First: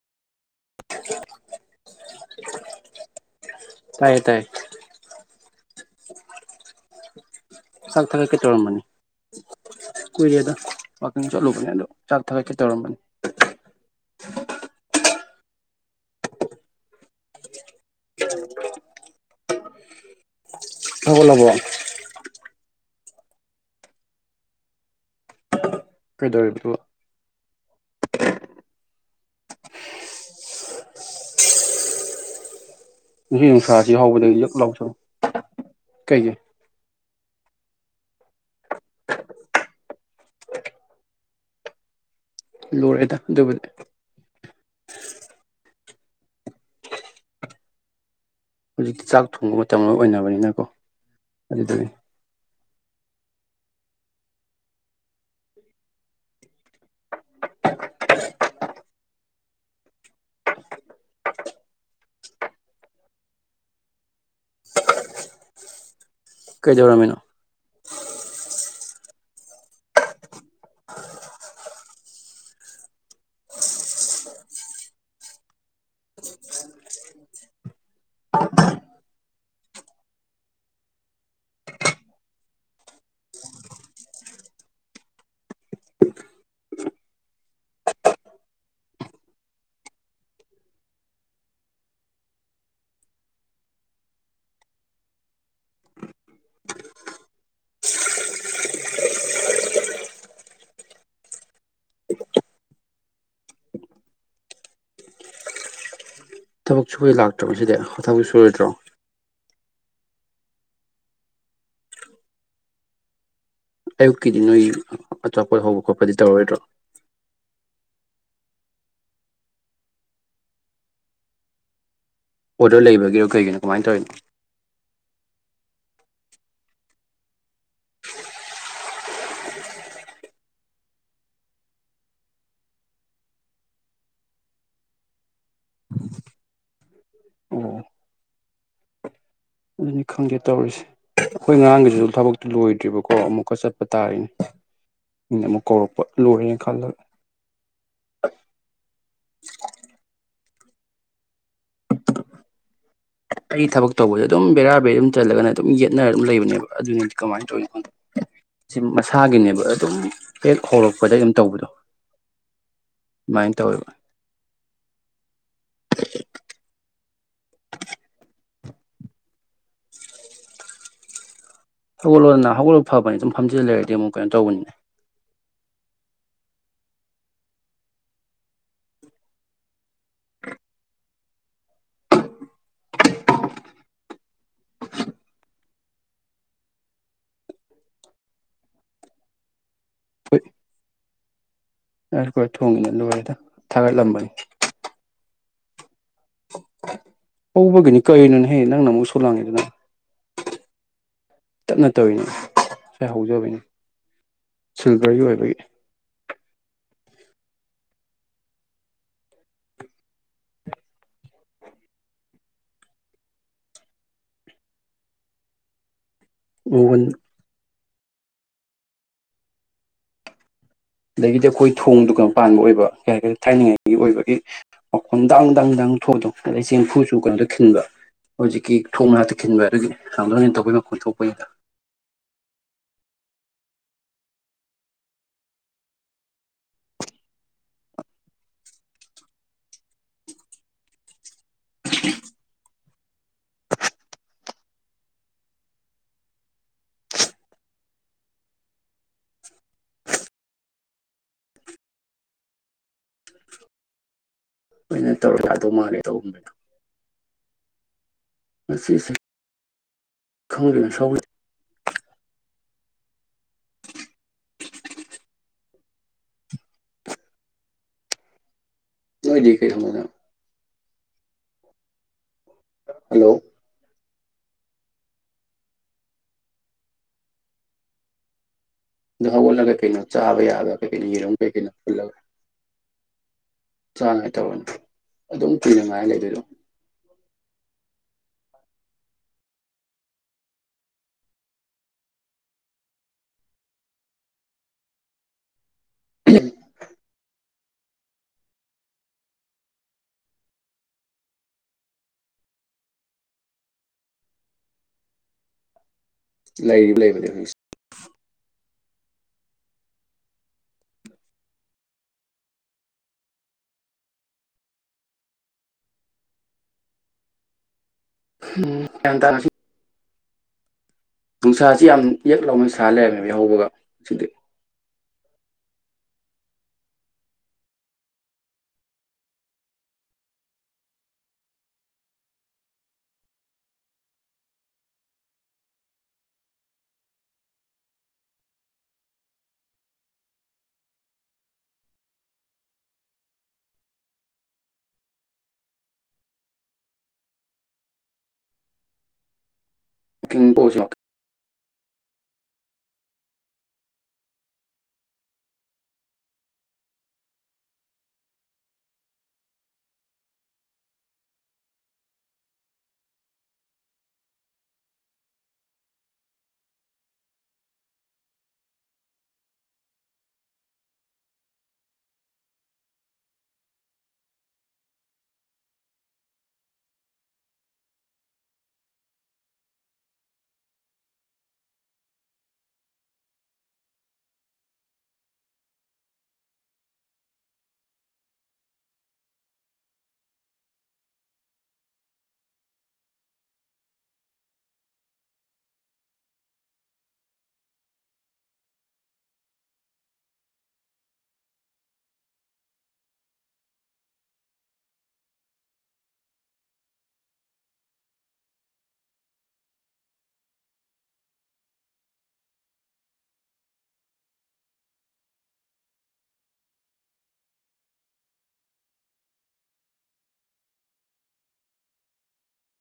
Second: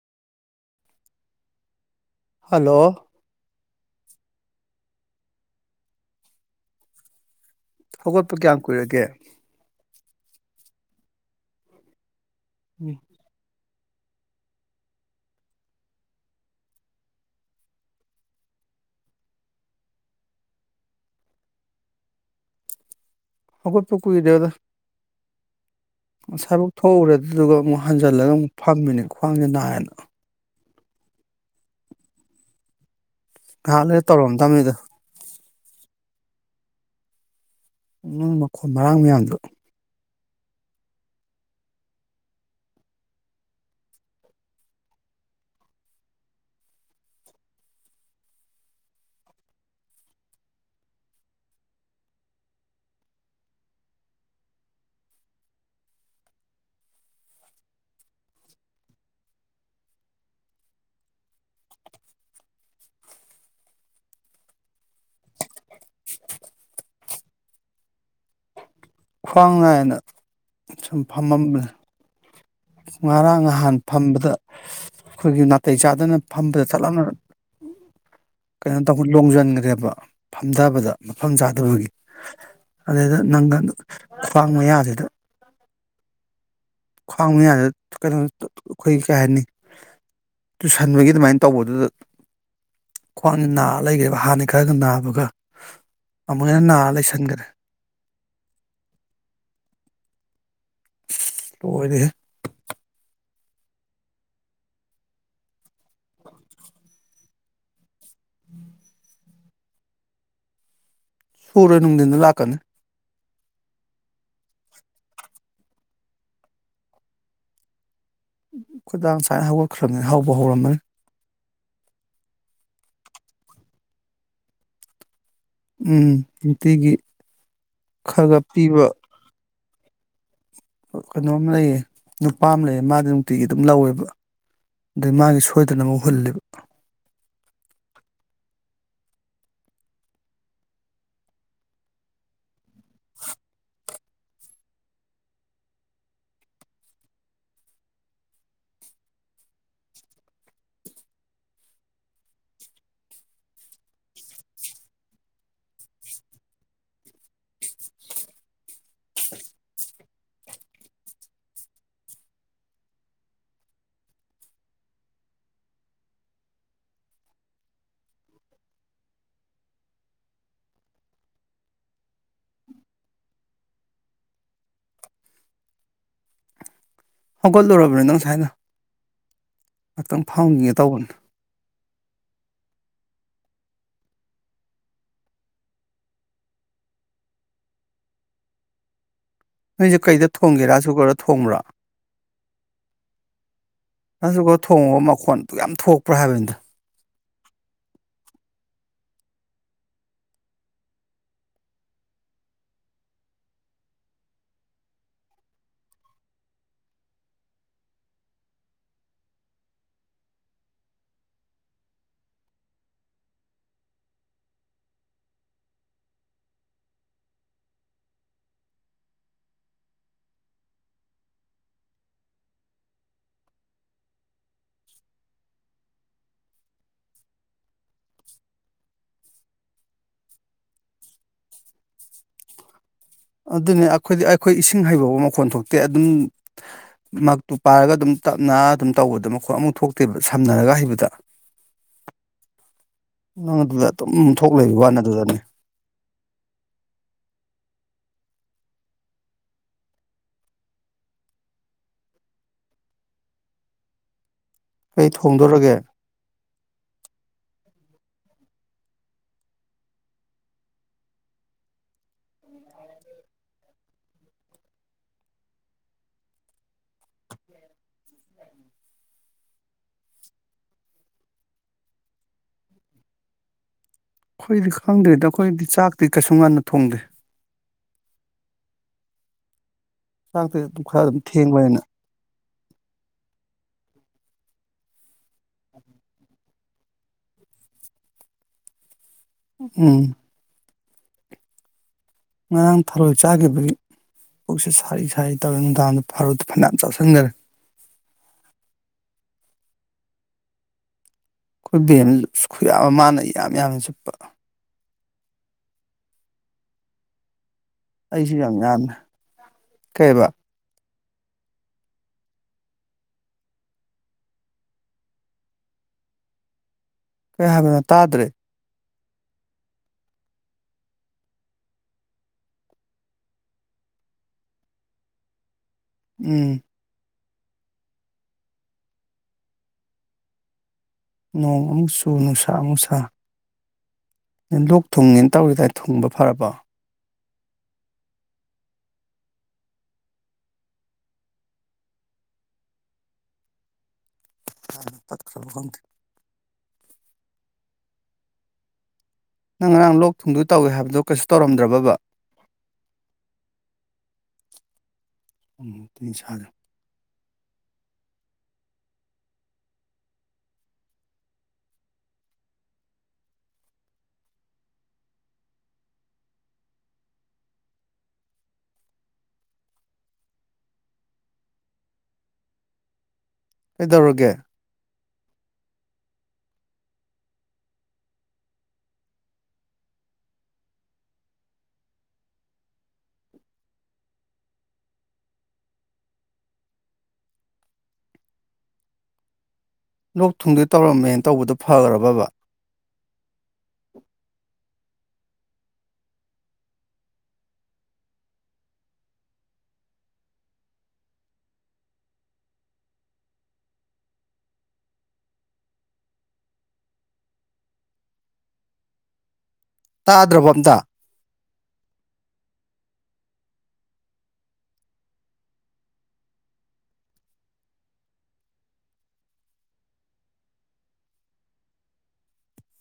[unintelligible] hello ꯇꯥꯏꯌꯦ ꯇꯥꯏꯌꯦ ꯆꯥꯛ ꯍꯧꯒꯠꯄ ꯀꯌꯥꯝ ꯀꯨꯏꯔꯒꯦ ꯀꯏꯔꯦꯗ ꯋꯥꯀꯤꯡ ꯆꯂꯨꯕ ꯑꯗꯣ ꯆꯔ ꯊꯦꯛ ꯈꯈꯤ ꯆꯔꯝꯝꯕꯦꯟ ꯎꯝ ꯍꯕꯣ ꯂꯕꯣ ꯍꯧꯒꯠꯄ ꯀꯨꯏꯗꯦꯗ ꯑꯁꯥꯏꯕꯧ ꯀꯩꯗꯧꯔꯤꯕꯗꯨꯕ ꯊꯣꯛꯎꯔꯗꯤ ꯑꯗꯨꯒ ꯑꯃꯨꯛ ꯍꯟꯖꯜꯂꯒ ꯑꯃꯨꯛ ꯐꯝꯃꯤꯅꯦ ꯈ꯭ꯋꯥꯡꯖꯦ ꯅꯥꯌꯦꯅ ꯅꯨꯡꯁꯤꯠ ꯉꯥꯏꯍꯥꯛ ꯅꯨꯡꯁꯥꯁꯤ ꯂꯩꯔ ꯍꯥꯎꯕꯗꯒꯤ ꯂꯛ ꯇꯧꯔꯝꯗꯕꯅꯤꯗ ꯂꯥꯎꯁ ꯀꯩꯒꯤ ꯃꯤꯅꯤꯟ ꯃꯈꯣꯟ ꯃꯔꯥꯡ ꯃꯌꯥꯝꯗꯨ ꯂꯣꯏꯔꯦꯗ ꯑꯗꯨꯕꯨ ꯍꯧꯖꯤꯛꯇꯤ ꯆꯥꯛ ꯊꯣꯡꯕ ꯃꯇꯝ ꯂꯣꯏ ꯑꯣꯏꯅꯕꯅꯤꯅꯀꯣ ꯑꯗꯨꯗꯒꯤ ꯀꯩꯗꯧꯔꯝꯃꯤꯅꯣ ꯈ꯭ꯋꯥꯡ ꯅꯥꯏꯅ ꯁꯨꯝ ꯐꯝꯃꯝꯕꯅꯦ ꯉꯔꯥꯡ ꯅꯍꯥꯟ ꯐꯝꯕꯗ ꯑꯩꯈꯣꯏꯒꯤ ꯅꯥꯇꯩ ꯆꯥꯗꯅ ꯐꯝꯕꯗ ꯆꯠꯂꯞꯅ ꯀꯩꯅꯣ ꯇꯧ ꯂꯣꯡꯁꯤꯟꯈ꯭ꯔꯦꯕ ꯐꯝꯊꯕꯗ ꯃꯐꯝ ꯆꯥꯗꯕꯒꯤ ꯑꯗꯨꯗ ꯅꯪꯒ ꯈ꯭ꯋꯥꯡ ꯃꯌꯥꯁꯤꯗ ꯈ꯭ꯋꯥꯡ ꯃꯌꯥꯗ ꯊꯨ ꯀꯩꯅꯣ ꯑꯩꯈꯣꯏ ꯀꯩ ꯍꯥꯏꯅꯤ ꯇꯨꯁꯟꯕꯒꯤ ꯑꯗꯨꯃꯥꯏꯅ ꯇꯧꯕꯗꯨꯗ ꯈ꯭ꯋꯥꯡꯁꯤ ꯅꯥꯔ ꯂꯩꯈ꯭ꯔꯦꯕ ꯍꯥꯟꯅꯩ ꯈꯔꯒ ꯅꯥꯕꯒ ꯑꯃꯨꯛ ꯍꯟꯅ ꯅꯥꯔ ꯂꯩꯁꯟꯒꯔꯦ ꯂꯣꯏꯗꯦ ꯊꯕꯛ ꯁꯨꯕꯣꯏ ꯂꯥꯛꯇ꯭ꯔꯕꯁꯤꯗꯤ ꯊꯕ ꯁꯣꯏꯨꯔꯣꯏꯗ꯭ꯔꯣ ꯁꯨꯔꯦ ꯅꯨꯡꯊꯤꯟꯗ ꯂꯥꯛꯀꯅꯤ ꯑꯌꯨꯛꯀꯤꯗꯤ ꯅꯣꯏ ꯑꯆꯥꯄꯣꯠ ꯍꯧꯕ ꯈꯣꯠꯄꯗꯤ ꯇꯧꯔꯔꯣꯏꯗ꯭ꯔꯣ ꯈꯨꯣꯏꯗꯥꯡ ꯁꯨꯋꯥꯥꯏꯅ ꯍꯧꯒꯠꯈ꯭ꯔꯅꯤ ꯍꯧꯕ ꯍꯧꯔꯝꯃꯅꯤ ꯑꯣꯔꯗꯔ ꯂꯩꯕꯒꯤꯔꯣ ꯀꯩꯒꯤꯅꯣ ꯀꯃꯥꯏꯅ ꯇꯧꯔꯤꯅꯣ ꯎꯝ ꯅꯨꯡꯇꯤꯒꯤ ꯈꯔꯒ ꯄꯤꯕ ꯀꯩꯅꯣꯝ ꯂꯩꯌꯦ ꯅꯨꯄꯥ ꯑꯃ ꯂꯩꯌꯦ ꯃꯥꯗꯤ ꯅꯨꯡꯇꯤꯒꯤ ꯑꯗꯨꯝ ꯂꯧꯋꯦꯕ ꯑꯗꯨꯏ ꯃꯥꯒꯤ ꯁꯣꯏꯗꯅ ꯑꯃꯨꯛ ꯍꯨꯜꯂꯦꯕ ꯑꯣ ꯑꯗꯨꯅꯤ ꯈꯪꯗꯦ ꯇꯧꯔꯤꯁꯦ ꯑꯩꯈꯣꯏ ꯑꯉꯥꯡꯒꯤꯁꯨ ꯊꯕꯛꯇꯨ ꯂꯣꯏꯗꯦ ꯇ꯭ꯔꯤꯕꯀꯣ ꯑꯃꯨꯛꯀ ꯆꯠ ꯇꯥꯔꯦꯅꯦ ꯑꯩꯅ ꯑꯃꯨꯛ ꯀꯧꯔꯛꯄ ꯂꯣꯏꯔꯦꯅ ꯈꯜꯂꯒ ꯑꯩ ꯊꯕꯛ ꯇꯧꯕꯁꯦ ꯑꯗꯨꯝ ꯕꯦꯔꯥ ꯕꯦꯔ ꯑꯗꯨꯝ ꯆꯜꯂꯒꯅ ꯑꯗꯨꯝ ꯌꯦꯠꯅꯔ ꯑꯗꯨꯝ ꯂꯩꯕꯅꯦꯕ ꯑꯗꯨꯅꯤꯗꯤ ꯀꯃꯥꯏꯅ ꯇꯧꯏꯣꯗ ꯁꯤ ꯃꯁꯥꯒꯤꯅꯦꯕ ꯑꯗꯨꯝ ꯍꯦꯛ ꯍꯧꯔꯛꯄꯗ ꯑꯗꯨꯝ ꯇꯧꯕꯗꯣ ꯑꯗꯨꯃꯥꯏꯅ ꯇꯧꯋꯦꯕ [unintelligible] ꯍꯧꯒꯠꯂꯛꯑꯣꯗꯅ ꯍꯧꯒꯠꯂ ꯐꯕꯅꯤ ꯁꯨꯝ ꯐꯐꯝꯁꯤꯗ ꯂꯩꯔꯗꯤ ꯑꯃꯨꯛ ꯀꯩꯅꯣ ꯇꯧꯕꯅꯤꯅꯦ ꯍꯧꯒꯠꯂꯨꯔꯕꯅꯤ ꯅꯪ ꯁꯁꯥꯏꯅ ꯉꯥꯛꯇꯪ ꯐꯪꯈꯤꯒꯦ ꯇꯧꯕꯅꯤ ꯀꯩꯗ ꯊꯣꯡꯒꯦꯁꯨꯒꯔ ꯊꯣꯡꯕ꯭ꯔꯥ ꯑꯈꯣꯏ ꯊꯣꯡꯉꯦꯅ ꯂꯣꯏꯔꯦꯗ ꯊꯥꯒꯠꯂꯝꯕꯅꯤ ꯑꯗꯨ ꯌꯥꯝ ꯊꯣꯛ ꯄꯍꯥꯕꯤꯦꯟꯗ꯭ꯔ ꯑꯣꯕꯒꯅꯤ ꯀꯅ ꯍꯦ ꯅꯪꯅ ꯃꯨꯁꯣꯔ ꯂꯥꯡ ꯑꯗꯨꯅ ꯇꯞꯅ ꯇꯧꯅꯤ ꯁꯥꯏ ꯍꯧꯖꯕꯅꯤ ꯁꯤꯜꯚꯔꯒꯤ ꯑꯣꯏꯕꯒꯤ ꯑꯣꯕꯟ ꯑꯗꯒꯤꯗꯤ ꯑꯩꯈꯣꯏ ꯊꯣꯡꯗꯣ ꯀꯩꯅꯣ ꯄꯥꯟꯕ ꯑꯣꯏꯕ ꯀꯩ ꯍꯥꯏ ꯀ ꯊꯥꯏꯅꯉꯥꯏꯒꯤ ꯑꯣꯏꯕꯒꯤ ꯃꯈꯣꯟ ꯗꯪ ꯗꯪ ꯗꯪ ꯊꯣꯛꯗꯣ ꯑꯗꯗꯒꯤ ꯆꯦꯡꯐꯨꯁꯨ ꯀꯩꯅꯣꯗ ꯈꯤꯟꯕ ꯍꯧꯖꯤꯛꯀꯤ ꯊꯣꯡ ꯉꯅꯥꯇ ꯈꯤꯟꯕ ꯑꯗꯨꯒꯤ ꯆꯥꯡꯊꯣꯛꯅ ꯇꯧꯕꯒꯤ ꯃꯈꯨꯣꯟ ꯊꯣꯛꯄꯒꯤꯗ ꯑꯗꯨꯅꯦ ꯑꯩꯈꯣꯏꯗꯤ ꯑꯩꯈꯣꯏ ꯏꯁꯤꯡ ꯍꯩꯕ ꯃꯈꯣꯟ ꯊꯣꯛꯇꯦ ꯑꯗꯨꯝ ꯃꯛꯇꯨ ꯄꯥꯏꯔꯒ ꯑꯗꯨꯝ ꯇꯞꯅ ꯑꯗꯨꯝ ꯇꯧꯕꯗ ꯃꯈꯣꯟ ꯑꯃꯨꯛ ꯊꯣꯛꯇꯦꯕ ꯁꯝꯅꯔꯒ ꯍꯩꯕꯗ ꯑꯉꯥꯡ ꯑꯗꯨꯗ ꯑꯗꯨꯝ ꯊꯣꯛꯂꯕ ꯋꯥꯅ ꯑꯗꯨꯗꯅꯦ ꯀꯩ ꯑꯩꯅ ꯇꯧꯔ ꯌꯥꯗꯧ ꯊꯣꯡꯗꯣꯔꯒꯦ ꯃꯥꯜꯂꯦ ꯇꯧꯕꯗ ꯉꯁ ꯈꯪ ꯁ ꯅꯗꯤ ꯊꯅ ꯍꯜꯂꯣ ꯑꯩꯈꯣꯏꯗꯤ ꯈꯪꯗꯦꯗ ꯑꯩꯈꯣꯏꯗꯤ ꯆꯥꯛꯇꯤ ꯀꯩꯁꯨ ꯉꯥꯟꯟꯅ ꯊꯣꯡꯗꯦ ꯍꯕꯣ ꯂꯒꯦ ꯀꯩꯅꯣ ꯆꯥꯕ ꯆꯥꯛꯇꯤ ꯌꯥꯕ ꯑꯗꯨꯝ ꯀꯩꯀꯩꯅ ꯈꯔ ꯑꯗꯨꯝ ꯌꯦꯔꯨꯝ ꯀꯩꯀꯩꯅꯣ ꯊꯦꯡꯕꯅꯤꯅ ꯄꯨꯜꯂꯒ ꯆꯥꯅꯉꯥꯏ ꯇꯧꯔꯅꯤ ꯑꯗꯨꯝ ꯀꯨꯏꯅꯉꯥꯏ ꯂꯩꯗꯣꯏꯗꯣ ꯎꯝ ꯉꯔꯥꯡ ꯊꯥꯔꯣꯏ ꯆꯥꯈꯤꯕꯒꯤ ꯄꯨꯛꯁ ꯁꯥꯔꯤ ꯁꯥꯔꯤ ꯇꯧꯔ ꯗꯥꯗ ꯐꯥꯔꯨꯗ ꯐꯅꯌꯥꯝ ꯆꯥꯎꯁꯤꯟꯈꯔꯦ ꯑꯩꯈꯣꯏ ꯕꯦꯟ ꯈꯨꯌꯥꯕ ꯃꯥꯅ ꯌꯥꯝ ꯌꯥꯝꯅ ꯆꯠꯄ ꯂꯩ ꯂꯩꯕꯅꯦ ꯍꯧꯖꯤꯛꯁ ꯑꯩꯁꯨ ꯌꯥꯝ ꯌꯥꯝꯃꯦ ꯀꯩꯕ ꯀ ꯍꯥꯏꯒ ꯇꯥꯗ꯭ꯔꯦ ꯆꯟ ꯇ ꯅꯨꯡꯁꯥꯁꯤ ꯌꯥꯝ ꯏꯛ ꯂꯥꯎꯅ ꯅꯨꯡꯁꯥ ꯂꯩꯔꯝꯃꯦꯕ ꯌꯥꯍꯧꯕꯒ ꯑꯁꯤꯗꯤ ꯎꯝ ꯅꯣꯡ ꯑꯃꯨꯛ ꯆꯨ ꯅꯨꯡꯁꯥ ꯑꯃꯨꯛꯁꯥ ꯅ ꯂꯣꯛ ꯊꯨꯡꯉꯦꯅ ꯇꯧꯔꯤꯗꯥ ꯊꯨꯡꯕ ꯐꯔꯕꯣ ꯄꯠꯇ꯭ꯔ ꯍꯍꯗ ꯅꯪ ꯉꯔꯥꯡ ꯂꯣꯛ ꯊꯨꯡꯗꯨ ꯋꯥꯀꯤꯡ ꯇꯧꯋꯦ ꯄꯣꯁꯤ ꯍꯥꯏꯕꯗꯣ ꯀꯩꯁꯨ ꯇꯧꯔꯝꯗ꯭ꯔꯕ ꯎꯝ ꯊ ꯁꯗ ꯀꯩꯗꯧꯔꯒꯦ ꯂꯣꯛ ꯊꯨꯡꯗꯤ ꯇꯧꯔꯝꯃꯦꯅ ꯇꯧꯕꯗꯨꯣ ꯐꯈ꯭ꯔꯕꯕ [unintelligible] ꯇꯥꯗ꯭ꯔꯕ ꯑꯝꯇ